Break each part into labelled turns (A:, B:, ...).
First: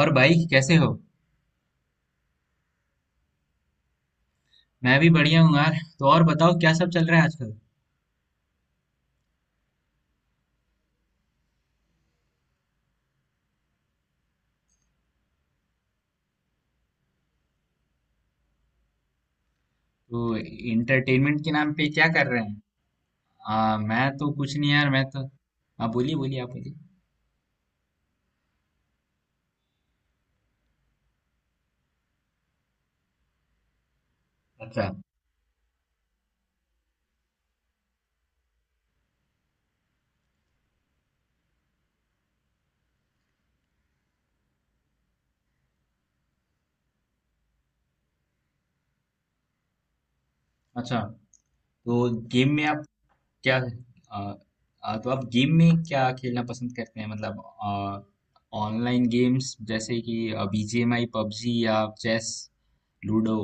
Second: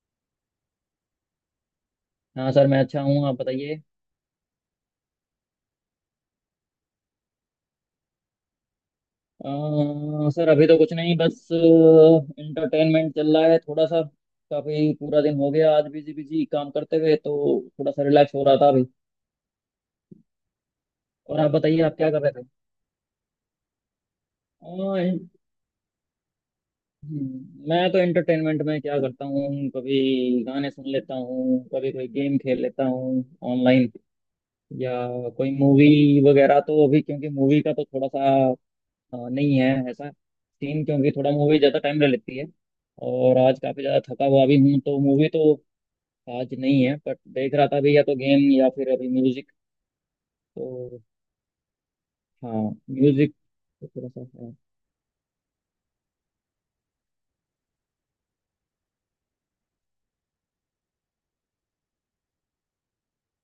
A: और भाई कैसे हो।
B: हाँ सर मैं अच्छा हूँ, आप बताइए।
A: मैं भी बढ़िया हूँ यार। तो और बताओ क्या सब चल रहा है आजकल।
B: सर अभी तो कुछ नहीं, बस इंटरटेनमेंट चल रहा है थोड़ा सा। काफी पूरा दिन हो गया आज बिजी बिजी काम करते हुए, तो थोड़ा सा रिलैक्स हो रहा था अभी।
A: तो इंटरटेनमेंट
B: और
A: के
B: आप
A: नाम
B: बताइए,
A: पे
B: आप
A: क्या
B: क्या कर
A: कर रहे
B: रहे थे?
A: हैं। मैं तो कुछ नहीं
B: अ,
A: यार मैं तो।
B: इन-
A: आप बोलिए बोलिए आप बोलिए।
B: मैं तो एंटरटेनमेंट में क्या करता हूँ, कभी गाने सुन लेता हूँ, कभी कोई गेम खेल लेता हूँ ऑनलाइन,
A: अच्छा।
B: या कोई मूवी वगैरह। तो अभी क्योंकि मूवी का तो थोड़ा सा नहीं है ऐसा सीन, क्योंकि थोड़ा मूवी ज़्यादा टाइम ले लेती है, और आज काफ़ी ज़्यादा थका हुआ भी हूँ, तो मूवी तो आज नहीं है। बट देख रहा था अभी, या तो गेम या फिर अभी म्यूजिक,
A: अच्छा।
B: तो।
A: तो गेम
B: हाँ
A: में आप
B: म्यूजिक
A: क्या।
B: तो थोड़ा
A: आ,
B: सा है।
A: आ, तो आप गेम में क्या खेलना पसंद करते हैं मतलब, ऑनलाइन गेम्स जैसे कि बीजीएमआई पबजी या चेस लूडो।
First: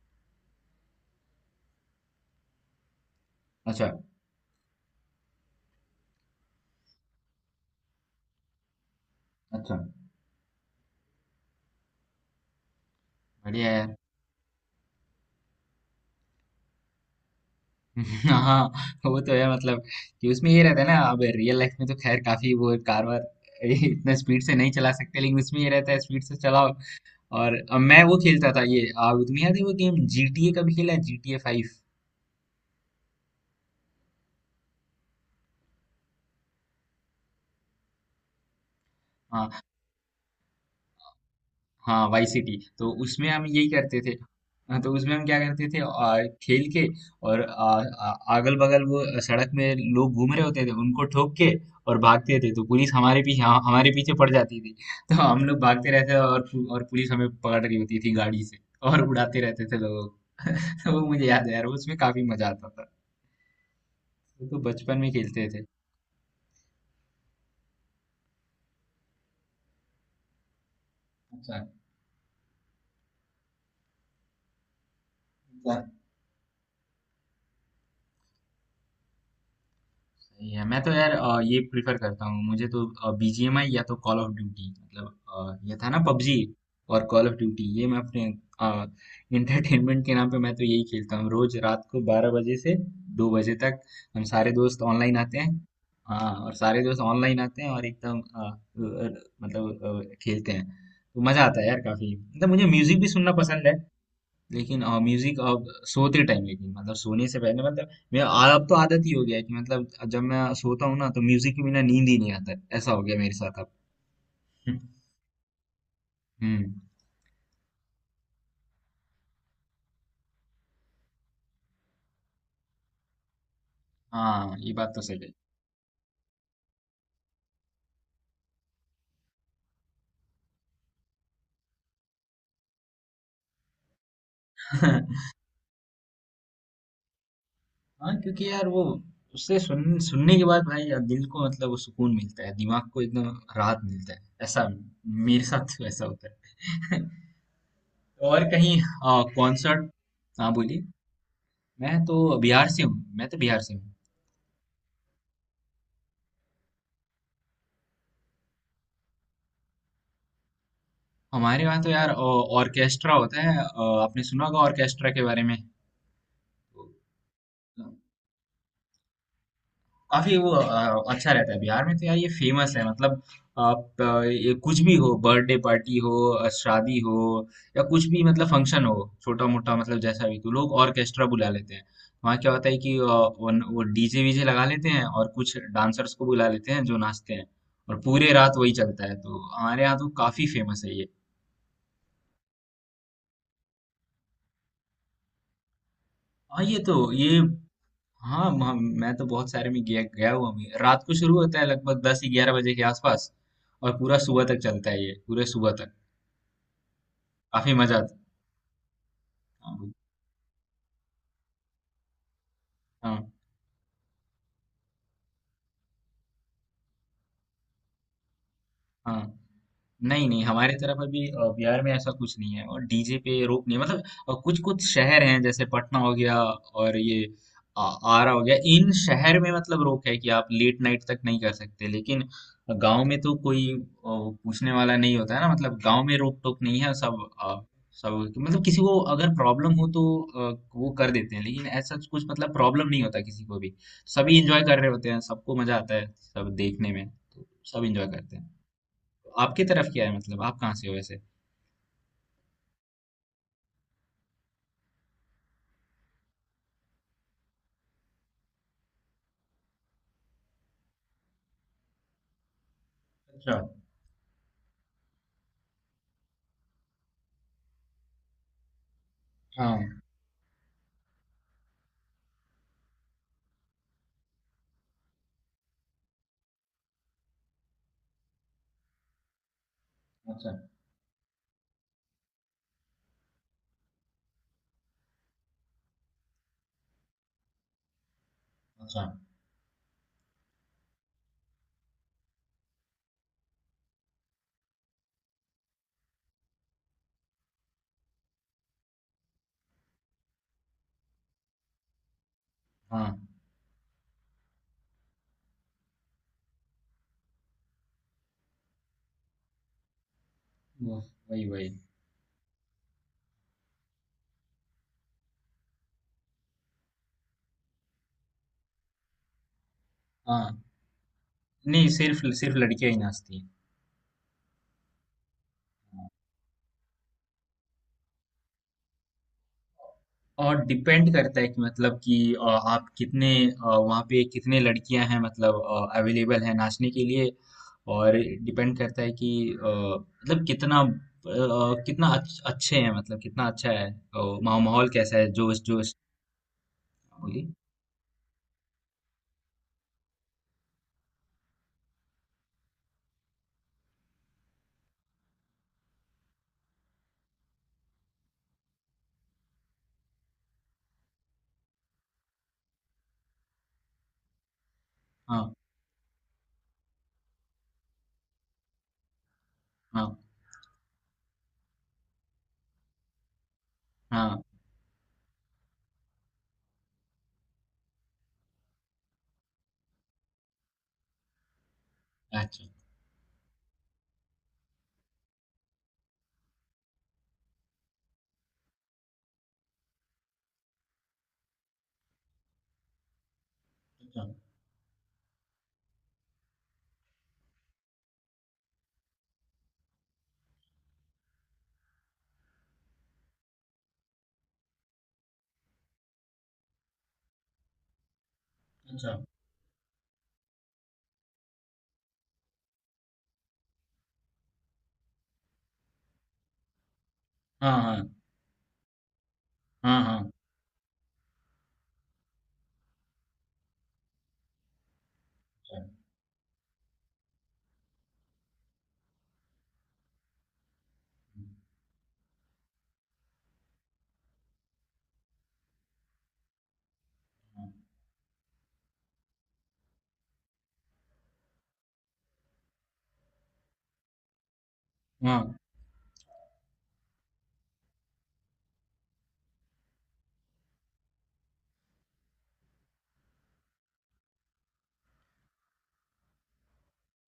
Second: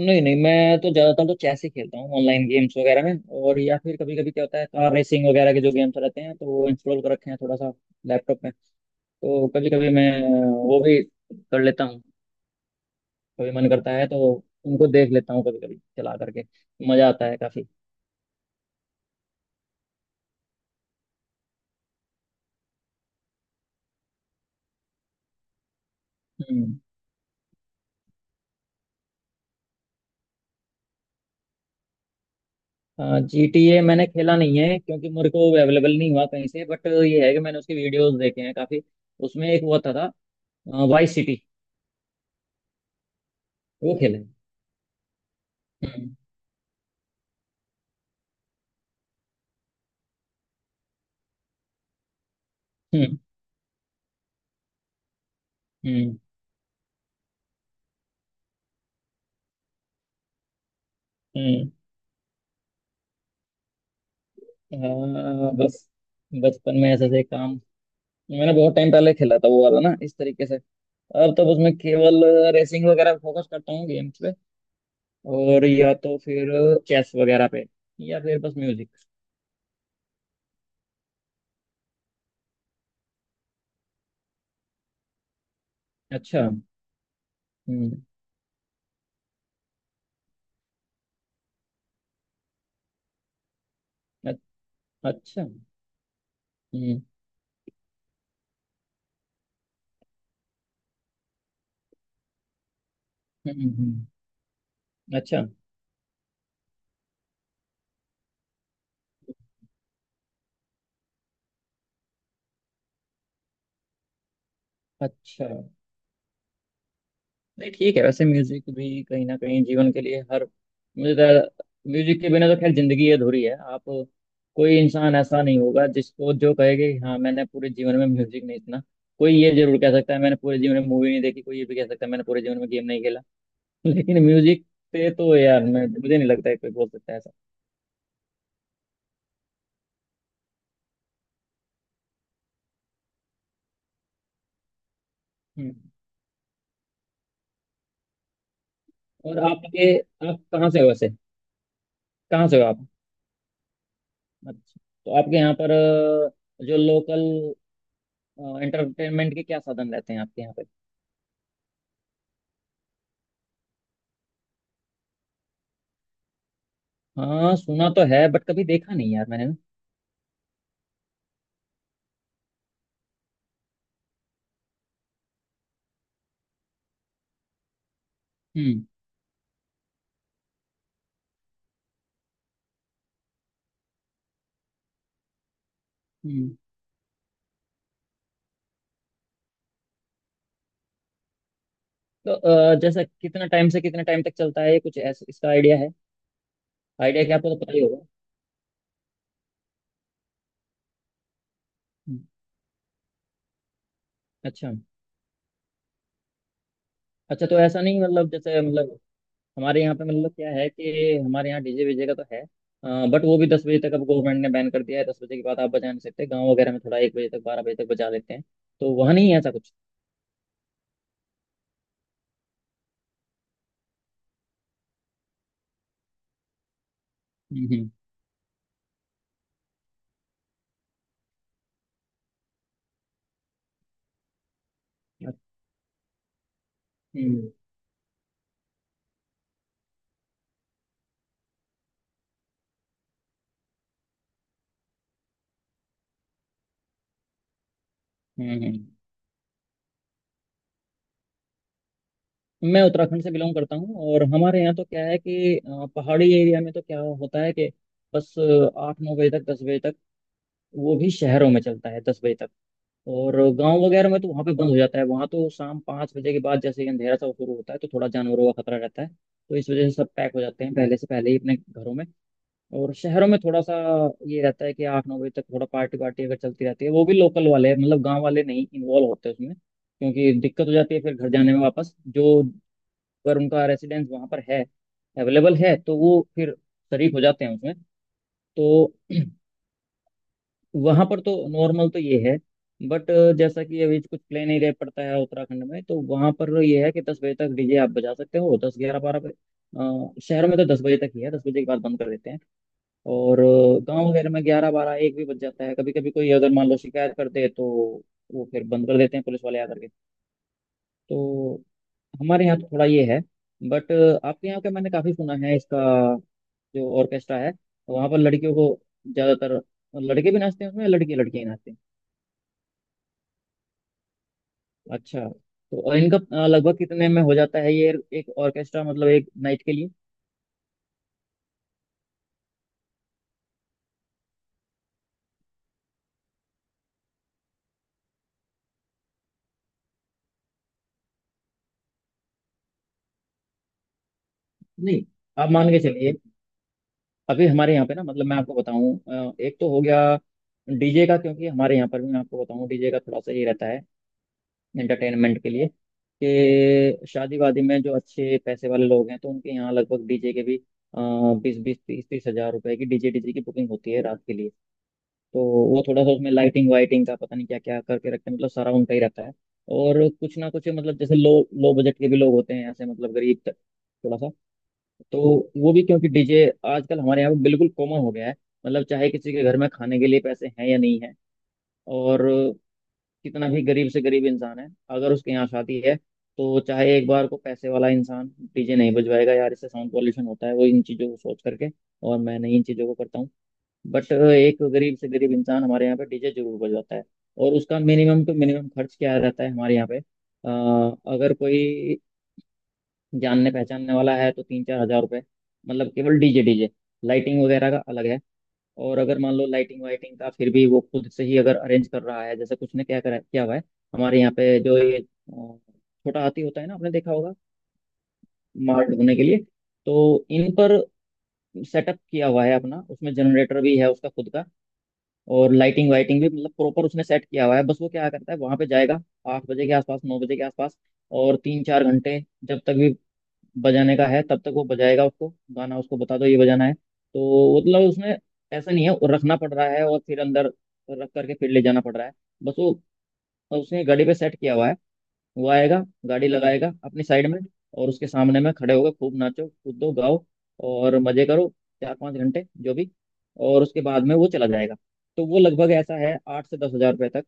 B: नहीं नहीं, मैं तो ज़्यादातर तो चेस ही खेलता हूँ ऑनलाइन गेम्स वगैरह में। और या
A: अच्छा।
B: फिर कभी कभी क्या होता है, कार रेसिंग वगैरह के जो गेम्स रहते हैं तो वो इंस्टॉल कर रखे हैं थोड़ा सा लैपटॉप में। तो कभी
A: अच्छा।
B: कभी मैं वो भी कर लेता हूँ, कभी मन
A: बढ़िया
B: करता
A: यार।
B: है तो। उनको देख लेता हूँ कभी कभी चला करके, मज़ा आता है काफ़ी।
A: हाँ। वो तो है मतलब कि उसमें ये रहता है ना। अब रियल लाइफ में तो खैर काफी वो कार वार इतना स्पीड से नहीं चला सकते लेकिन उसमें ये रहता है स्पीड से चलाओ।
B: हम्म।
A: और अब मैं वो खेलता था ये तुम्हें याद है वो गेम GTA का भी खेला है GTA 5।
B: जीटीए मैंने खेला नहीं है, क्योंकि मेरे को अवेलेबल नहीं हुआ कहीं से, बट ये है कि मैंने उसके वीडियोस देखे हैं काफी। उसमें एक वो था वाइस सिटी,
A: हाँ वाई सिटी। तो उसमें हम यही
B: वो
A: करते थे।
B: खेला है।
A: हाँ, तो उसमें हम क्या करते थे
B: हम्म।
A: खेल के और अगल बगल वो सड़क में लोग घूम रहे होते थे उनको ठोक के और भागते थे तो पुलिस हमारे पीछे, हाँ, हमारे पीछे पड़ जाती थी। तो हम लोग भागते रहते थे
B: हम्म।
A: और पुलिस हमें पकड़ रही होती थी गाड़ी से और उड़ाते रहते थे लोगों को तो वो मुझे याद है यार
B: हम्म।
A: उसमें काफी मजा आता था। तो बचपन में
B: हम्म।
A: खेलते
B: हाँ
A: थे।
B: बस, बचपन में ऐसे से काम। मैंने बहुत टाइम पहले खेला था वो वाला ना इस तरीके से। अब तो
A: अच्छा।
B: उसमें केवल रेसिंग वगैरह फोकस करता हूँ गेम्स पे, और या तो फिर चेस वगैरह पे, या फिर बस म्यूजिक।
A: सही है। मैं तो यार ये प्रिफर करता हूँ मुझे तो बीजीएमआई या तो कॉल ऑफ ड्यूटी मतलब ये था ना पबजी
B: अच्छा।
A: और कॉल ऑफ ड्यूटी। ये मैं
B: हम्म।
A: अपने इंटरटेनमेंट के नाम पे मैं तो यही खेलता हूँ रोज रात को 12 बजे से 2 बजे तक। हम
B: अ-
A: सारे दोस्त ऑनलाइन आते
B: अच्छा।
A: हैं।
B: हम्म।
A: हाँ और सारे दोस्त
B: हम्म।
A: ऑनलाइन आते हैं और एकदम मतलब, मतलब खेलते हैं। तो मजा आता है यार काफी मतलब। मुझे म्यूजिक भी सुनना
B: हम्म,
A: पसंद है
B: हम्म,
A: लेकिन म्यूजिक
B: अच्छा।
A: अब सोते टाइम। लेकिन मतलब सोने से पहले मतलब मैं अब तो आदत ही हो गया है कि मतलब जब मैं सोता हूँ ना तो म्यूजिक के बिना नींद ही नहीं आता है। ऐसा हो गया मेरे साथ अब।
B: अच्छा।
A: हम्म।
B: नहीं ठीक है, वैसे म्यूजिक भी कहीं ना कहीं जीवन के लिए हर। मुझे तो म्यूजिक के बिना तो खैर जिंदगी अधूरी है, आप।
A: हाँ ये
B: कोई
A: बात तो
B: इंसान
A: सही
B: ऐसा नहीं होगा जिसको, जो कहेगा कि हाँ मैंने पूरे जीवन में म्यूजिक नहीं सुना। कोई ये जरूर कह सकता है मैंने पूरे जीवन में मूवी नहीं देखी, कोई ये भी कह सकता है मैंने पूरे जीवन में गेम नहीं खेला। लेकिन म्यूजिक
A: है।
B: से तो यार, मैं, मुझे नहीं लगता है कोई बोल सकता है ऐसा।
A: हाँ क्योंकि यार वो उससे सुनने के बाद भाई यार दिल को मतलब वो सुकून मिलता है दिमाग को एकदम राहत मिलता है ऐसा मेरे साथ
B: हम्म।
A: तो ऐसा होता है और कहीं
B: और
A: कॉन्सर्ट।
B: आपके, आप
A: हाँ
B: कहाँ से
A: बोलिए।
B: हो वैसे?
A: मैं तो
B: कहाँ से हो
A: बिहार से
B: आप?
A: हूँ। मैं तो बिहार से हूँ।
B: अच्छा, तो आपके यहाँ पर जो लोकल एंटरटेनमेंट के क्या साधन रहते हैं आपके यहाँ पे?
A: हमारे वहाँ तो यार ऑर्केस्ट्रा होता है। आपने सुना होगा ऑर्केस्ट्रा के बारे में।
B: हाँ सुना तो है बट कभी देखा नहीं यार मैंने ना।
A: काफी वो अच्छा रहता है। बिहार में तो यार ये फेमस है मतलब। आप ये कुछ भी हो, बर्थडे पार्टी हो, शादी हो, या कुछ भी मतलब
B: हम्म।
A: फंक्शन हो, छोटा मोटा मतलब जैसा भी, तो लोग ऑर्केस्ट्रा बुला लेते हैं। वहाँ क्या होता है कि वो डीजे वीजे लगा लेते हैं और कुछ डांसर्स को बुला
B: हम्म।
A: लेते हैं जो नाचते हैं और पूरे रात वही चलता है। तो हमारे यहाँ तो काफी फेमस है ये।
B: तो जैसा कितना टाइम से कितना टाइम तक चलता है ये, कुछ ऐसा इसका आइडिया है?
A: हाँ ये तो
B: आइडिया क्या,
A: ये।
B: आपको तो पता ही होगा।
A: हाँ मैं तो बहुत सारे में गया गया हुआ हूँ। रात को शुरू होता है लगभग दस
B: हम्म,
A: ग्यारह बजे के आसपास और पूरा सुबह तक
B: अच्छा।
A: चलता है ये पूरे सुबह तक।
B: अच्छा, तो
A: काफी
B: ऐसा
A: मजा
B: नहीं
A: आता
B: मतलब, जैसे मतलब हमारे
A: है।
B: यहाँ पे मतलब क्या है कि हमारे यहाँ डीजे वीजे का तो है, बट
A: हाँ।
B: वो भी 10 बजे तक। अब गवर्नमेंट ने बैन कर दिया है, 10 बजे के बाद आप बजा नहीं सकते। गाँव वगैरह में थोड़ा 1 बजे तक 12 बजे तक बजा लेते हैं, तो वहाँ नहीं
A: हाँ,
B: है ऐसा कुछ।
A: नहीं, नहीं हमारे तरफ अभी बिहार में ऐसा कुछ नहीं है और डीजे पे रोक नहीं है मतलब। कुछ कुछ शहर हैं जैसे पटना हो गया और ये
B: हम्म।
A: आरा हो गया। इन शहर में मतलब रोक है कि आप लेट नाइट तक नहीं कर सकते लेकिन गांव में तो कोई पूछने वाला नहीं
B: हम्म।
A: होता है ना। मतलब गांव में रोक टोक नहीं है। सब
B: हम्म।
A: सब मतलब किसी को अगर प्रॉब्लम हो तो अ, वो कर देते हैं लेकिन ऐसा कुछ मतलब प्रॉब्लम नहीं होता किसी को भी। सभी एंजॉय कर रहे होते हैं सबको मजा आता है। सब देखने में तो सब एंजॉय करते हैं।
B: हम्म। हम्म।
A: आपकी तरफ क्या है मतलब आप कहाँ से हो वैसे?
B: मैं उत्तराखंड से बिलोंग करता हूँ, और हमारे यहाँ तो क्या है कि पहाड़ी एरिया में तो क्या होता है कि बस 8-9 बजे तक, 10 बजे तक। वो भी शहरों में चलता है 10 बजे तक, और
A: अच्छा।
B: गांव वगैरह में तो वहाँ पे बंद हो जाता है। वहाँ तो शाम 5 बजे के बाद जैसे ही अंधेरा सा शुरू होता है, तो थोड़ा जानवरों का खतरा रहता है, तो इस वजह
A: हाँ।
B: से सब पैक हो जाते हैं पहले से पहले ही अपने घरों में। और शहरों में थोड़ा सा ये रहता है कि 8-9 बजे तक थोड़ा पार्टी वार्टी अगर चलती रहती है, वो भी लोकल वाले, मतलब गांव वाले नहीं इन्वॉल्व होते उसमें, क्योंकि
A: अच्छा।
B: दिक्कत हो जाती है फिर घर जाने में वापस। जो अगर उनका रेसिडेंस वहाँ पर है, अवेलेबल है, तो वो फिर शरीक हो जाते हैं उसमें। तो
A: अच्छा।
B: वहाँ पर तो नॉर्मल तो ये है, बट जैसा कि अभी कुछ प्लेन एरिया पड़ता है उत्तराखंड में, तो वहाँ पर ये है कि 10 बजे तक डीजे आप बजा सकते हो, 10-11-12 बजे शहरों में। तो 10 बजे तक ही है, 10 बजे के बाद बंद कर देते हैं।
A: हाँ।
B: और गांव वगैरह में 11-12-1 भी बज जाता है, कभी कभी कोई अगर मान लो शिकायत कर दे, तो वो फिर बंद कर देते हैं पुलिस वाले आकर के।
A: वो वही
B: तो
A: वही।
B: हमारे यहाँ तो थोड़ा ये है, बट आपके यहाँ का मैंने काफी सुना है इसका, जो ऑर्केस्ट्रा है, वहाँ पर लड़कियों को ज़्यादातर, लड़के भी
A: हाँ,
B: नाचते हैं उसमें, लड़के लड़कियाँ ही नाचते हैं?
A: नहीं सिर्फ सिर्फ लड़कियां ही नाचती हैं।
B: अच्छा, तो और
A: हाँ,
B: इनका लगभग कितने में हो जाता है ये, एक ऑर्केस्ट्रा मतलब, एक नाइट के लिए?
A: और डिपेंड करता है कि मतलब कि अ, आप कितने वहाँ पे कितने लड़कियां हैं मतलब अवेलेबल हैं नाचने के लिए। और डिपेंड करता है कि मतलब कितना कितना अच्छे हैं मतलब कितना अच्छा है माहौल, माहौल
B: नहीं,
A: कैसा है,
B: आप
A: जोश
B: मान के
A: जोश।
B: चलिए। अभी
A: बोलिए।
B: हमारे यहाँ पे ना, मतलब मैं आपको बताऊं, एक तो हो गया डीजे का, क्योंकि हमारे यहाँ पर भी मैं आपको बताऊं, डीजे का थोड़ा सा ये रहता है एंटरटेनमेंट के लिए, कि शादी वादी में जो अच्छे पैसे वाले लोग हैं, तो उनके यहाँ लगभग डीजे के भी 20-20, 30-30 हज़ार रुपए की डीजे डीजे की बुकिंग होती है रात के लिए। तो
A: हाँ।
B: वो थोड़ा सा उसमें लाइटिंग वाइटिंग का पता नहीं क्या क्या करके रखते हैं, मतलब सारा उनका ही रहता है। और
A: हाँ।
B: कुछ ना कुछ मतलब, जैसे लो लो बजट के भी लोग होते हैं ऐसे, मतलब गरीब थोड़ा सा,
A: हाँ।
B: तो वो भी। क्योंकि डीजे आजकल हमारे यहाँ पे बिल्कुल कॉमन हो गया है, मतलब चाहे किसी के घर में खाने के लिए पैसे हैं या नहीं है, और
A: अच्छा।
B: कितना भी गरीब से गरीब इंसान है, अगर उसके यहाँ शादी है तो, चाहे एक बार को पैसे वाला इंसान डीजे नहीं बजवाएगा यार, इससे साउंड पॉल्यूशन होता है वो, इन चीज़ों को सोच करके, और मैं नहीं इन चीज़ों को करता हूँ, बट
A: अच्छा।
B: एक गरीब से गरीब इंसान हमारे यहाँ पे डीजे जरूर बजवाता है। और उसका मिनिमम टू मिनिमम खर्च क्या रहता है हमारे यहाँ पे, अगर कोई जानने पहचानने वाला है तो 3-4 हज़ार रुपये, मतलब केवल डीजे डीजे। लाइटिंग वगैरह का अलग है। और
A: अच्छा।
B: अगर मान लो लाइटिंग वाइटिंग का फिर भी वो खुद से ही अगर अरेंज कर रहा है, जैसे कुछ ने क्या करा क्या हुआ है, हमारे यहाँ पे जो ये छोटा हाथी होता है ना, आपने देखा होगा,
A: हाँ। हाँ।
B: माल ढोने के लिए।
A: हाँ,
B: तो
A: हाँ,
B: इन पर सेटअप किया हुआ है अपना, उसमें जनरेटर भी है उसका खुद का, और
A: हाँ,
B: लाइटिंग वाइटिंग भी, मतलब प्रॉपर उसने सेट किया हुआ है। बस वो क्या करता है, वहां पे जाएगा 8 बजे के आसपास, 9 बजे के आसपास, और 3-4 घंटे जब तक भी बजाने का है, तब तक वो बजाएगा उसको। गाना उसको बता दो ये बजाना है, तो मतलब उसने, ऐसा नहीं है वो रखना पड़ रहा है और फिर अंदर रख करके फिर ले जाना पड़ रहा है, बस वो, उसने गाड़ी पे सेट किया हुआ है।
A: हाँ,
B: वो आएगा, गाड़ी लगाएगा अपनी साइड में, और उसके सामने में खड़े होकर खूब नाचो कूदो गाओ और मजे करो 4-5 घंटे जो भी, और उसके बाद में वो चला जाएगा। तो वो लगभग ऐसा है, 8 से 10 हज़ार रुपये तक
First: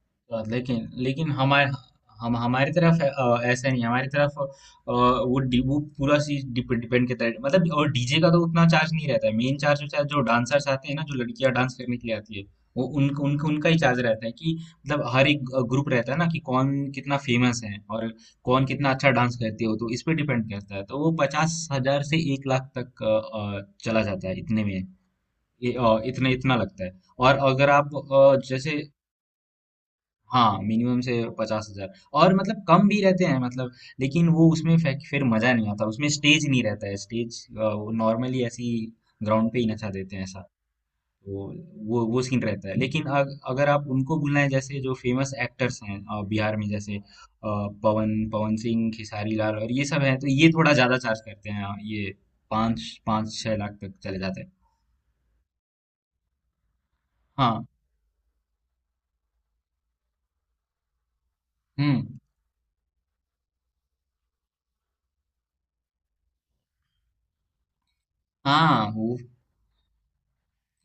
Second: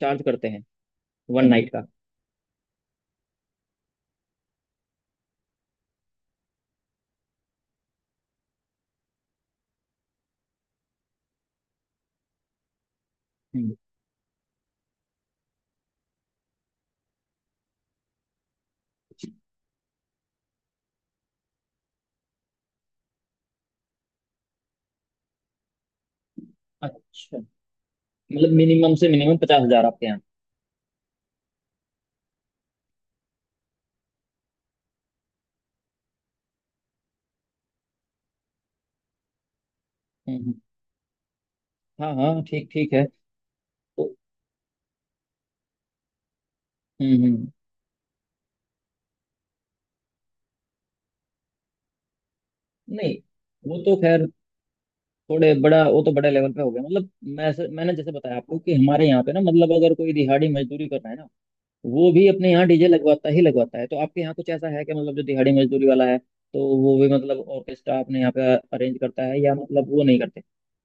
B: चार्ज
A: हाँ,
B: करते हैं
A: लेकिन लेकिन
B: वन नाइट
A: हमारे
B: का।
A: हम हमारी तरफ ऐसा नहीं है। हमारी तरफ वो पूरा चीज डिपेंड करता है मतलब और डीजे का तो उतना चार्ज नहीं रहता है। मेन चार्ज होता है जो डांसर्स आते हैं ना, जो लड़कियां डांस करने के लिए आती है। वो उन, उन, उनका
B: हम्म।
A: ही चार्ज रहता है कि मतलब हर एक ग्रुप रहता है ना कि कौन कितना फेमस है और कौन कितना अच्छा डांस करते हो। तो इस पे डिपेंड करता है। तो वो 50,000 से 1 लाख तक चला जाता है इतने में। इतने इतना लगता है। और
B: अच्छा,
A: अगर आप
B: मतलब
A: जैसे।
B: मिनिमम से मिनिमम 50 हज़ार आपके यहाँ?
A: हाँ मिनिमम से 50,000। और मतलब कम भी रहते हैं मतलब। लेकिन वो उसमें फिर मजा नहीं आता। उसमें स्टेज नहीं रहता है। स्टेज वो नॉर्मली ऐसी ग्राउंड पे ही नचा देते हैं
B: हम्म।
A: ऐसा।
B: हम्म।
A: तो वो
B: हाँ
A: वो सीन
B: हाँ ठीक
A: रहता है
B: ठीक
A: लेकिन
B: है,
A: अगर आप
B: तो।
A: उनको बुलाएं जैसे जो फेमस एक्टर्स हैं, बिहार में जैसे
B: हम्म। हम्म।
A: पवन पवन सिंह, खेसारी लाल और ये सब हैं, तो ये थोड़ा ज्यादा चार्ज करते हैं। ये पाँच
B: नहीं,
A: पाँच छह लाख
B: वो
A: तक
B: तो
A: चले
B: खैर
A: जाते हैं।
B: थोड़े बड़ा, वो तो बड़ा लेवल पे हो गया मतलब।
A: हाँ।
B: मैंने जैसे बताया आपको कि हमारे यहाँ पे ना, मतलब अगर कोई दिहाड़ी मजदूरी कर रहा है ना,
A: हम्म।
B: वो भी अपने यहाँ डीजे लगवाता ही लगवाता है, तो आपके यहाँ कुछ ऐसा है कि मतलब जो दिहाड़ी मजदूरी वाला है तो वो भी मतलब ऑर्केस्ट्रा अपने यहाँ पे
A: हाँ
B: अरेंज
A: वो
B: करता है, या मतलब वो नहीं करते?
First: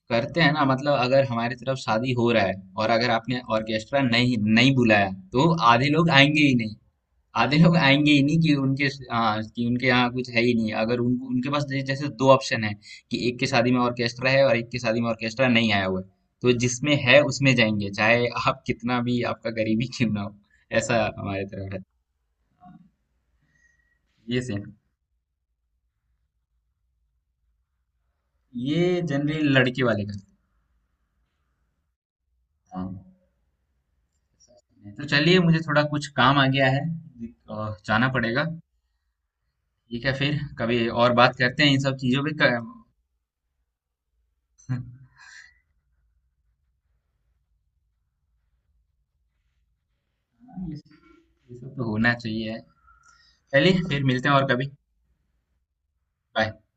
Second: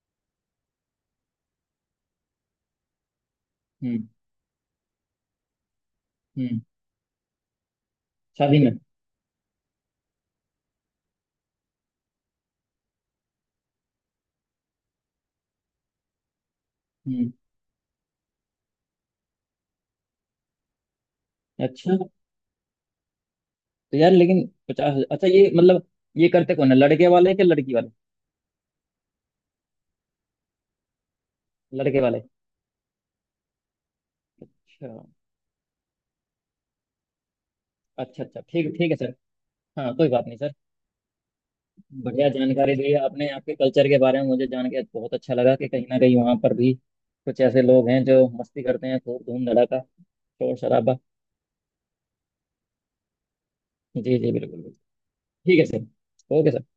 A: करते हैं ना मतलब। अगर हमारी तरफ शादी हो रहा है और अगर आपने ऑर्केस्ट्रा
B: हम्म।
A: नहीं नहीं बुलाया, तो आधे लोग आएंगे ही
B: हम्म।
A: नहीं। आधे लोग आएंगे ही नहीं कि
B: शादी में।
A: उनके। हाँ, कि उनके यहाँ कुछ है ही नहीं। अगर उनके पास जैसे दो ऑप्शन है कि एक की शादी में ऑर्केस्ट्रा है और एक की शादी में ऑर्केस्ट्रा नहीं आया हुआ है, तो जिसमें है
B: हम्म।
A: उसमें जाएंगे चाहे आप कितना भी आपका गरीबी क्यों ना हो। ऐसा हमारे तरफ है।
B: अच्छा, तो यार
A: ये
B: लेकिन
A: सेम।
B: पचास, अच्छा ये मतलब, ये करते कौन है, लड़के वाले के लड़की वाले?
A: ये जनरली लड़के वाले करते
B: लड़के वाले।
A: हैं।
B: अच्छा।
A: हाँ। तो चलिए मुझे थोड़ा कुछ काम आ गया है, जाना
B: अच्छा अच्छा
A: पड़ेगा।
B: ठीक ठीक है सर, हाँ
A: ठीक
B: कोई
A: है
B: बात
A: फिर
B: नहीं सर।
A: कभी और बात करते हैं इन सब चीजों
B: बढ़िया
A: पे
B: जानकारी दी आपने आपके कल्चर के बारे में, मुझे जान के बहुत अच्छा लगा कि कहीं ना कहीं वहाँ पर भी कुछ ऐसे लोग हैं जो मस्ती करते हैं, खूब धूम धड़ाका शोर
A: ये
B: शराबा।
A: सब तो होना चाहिए। पहले
B: जी
A: फिर मिलते
B: जी
A: हैं और
B: बिल्कुल
A: कभी।
B: बिल्कुल। ठीक है सर। Okay
A: bye.
B: सर।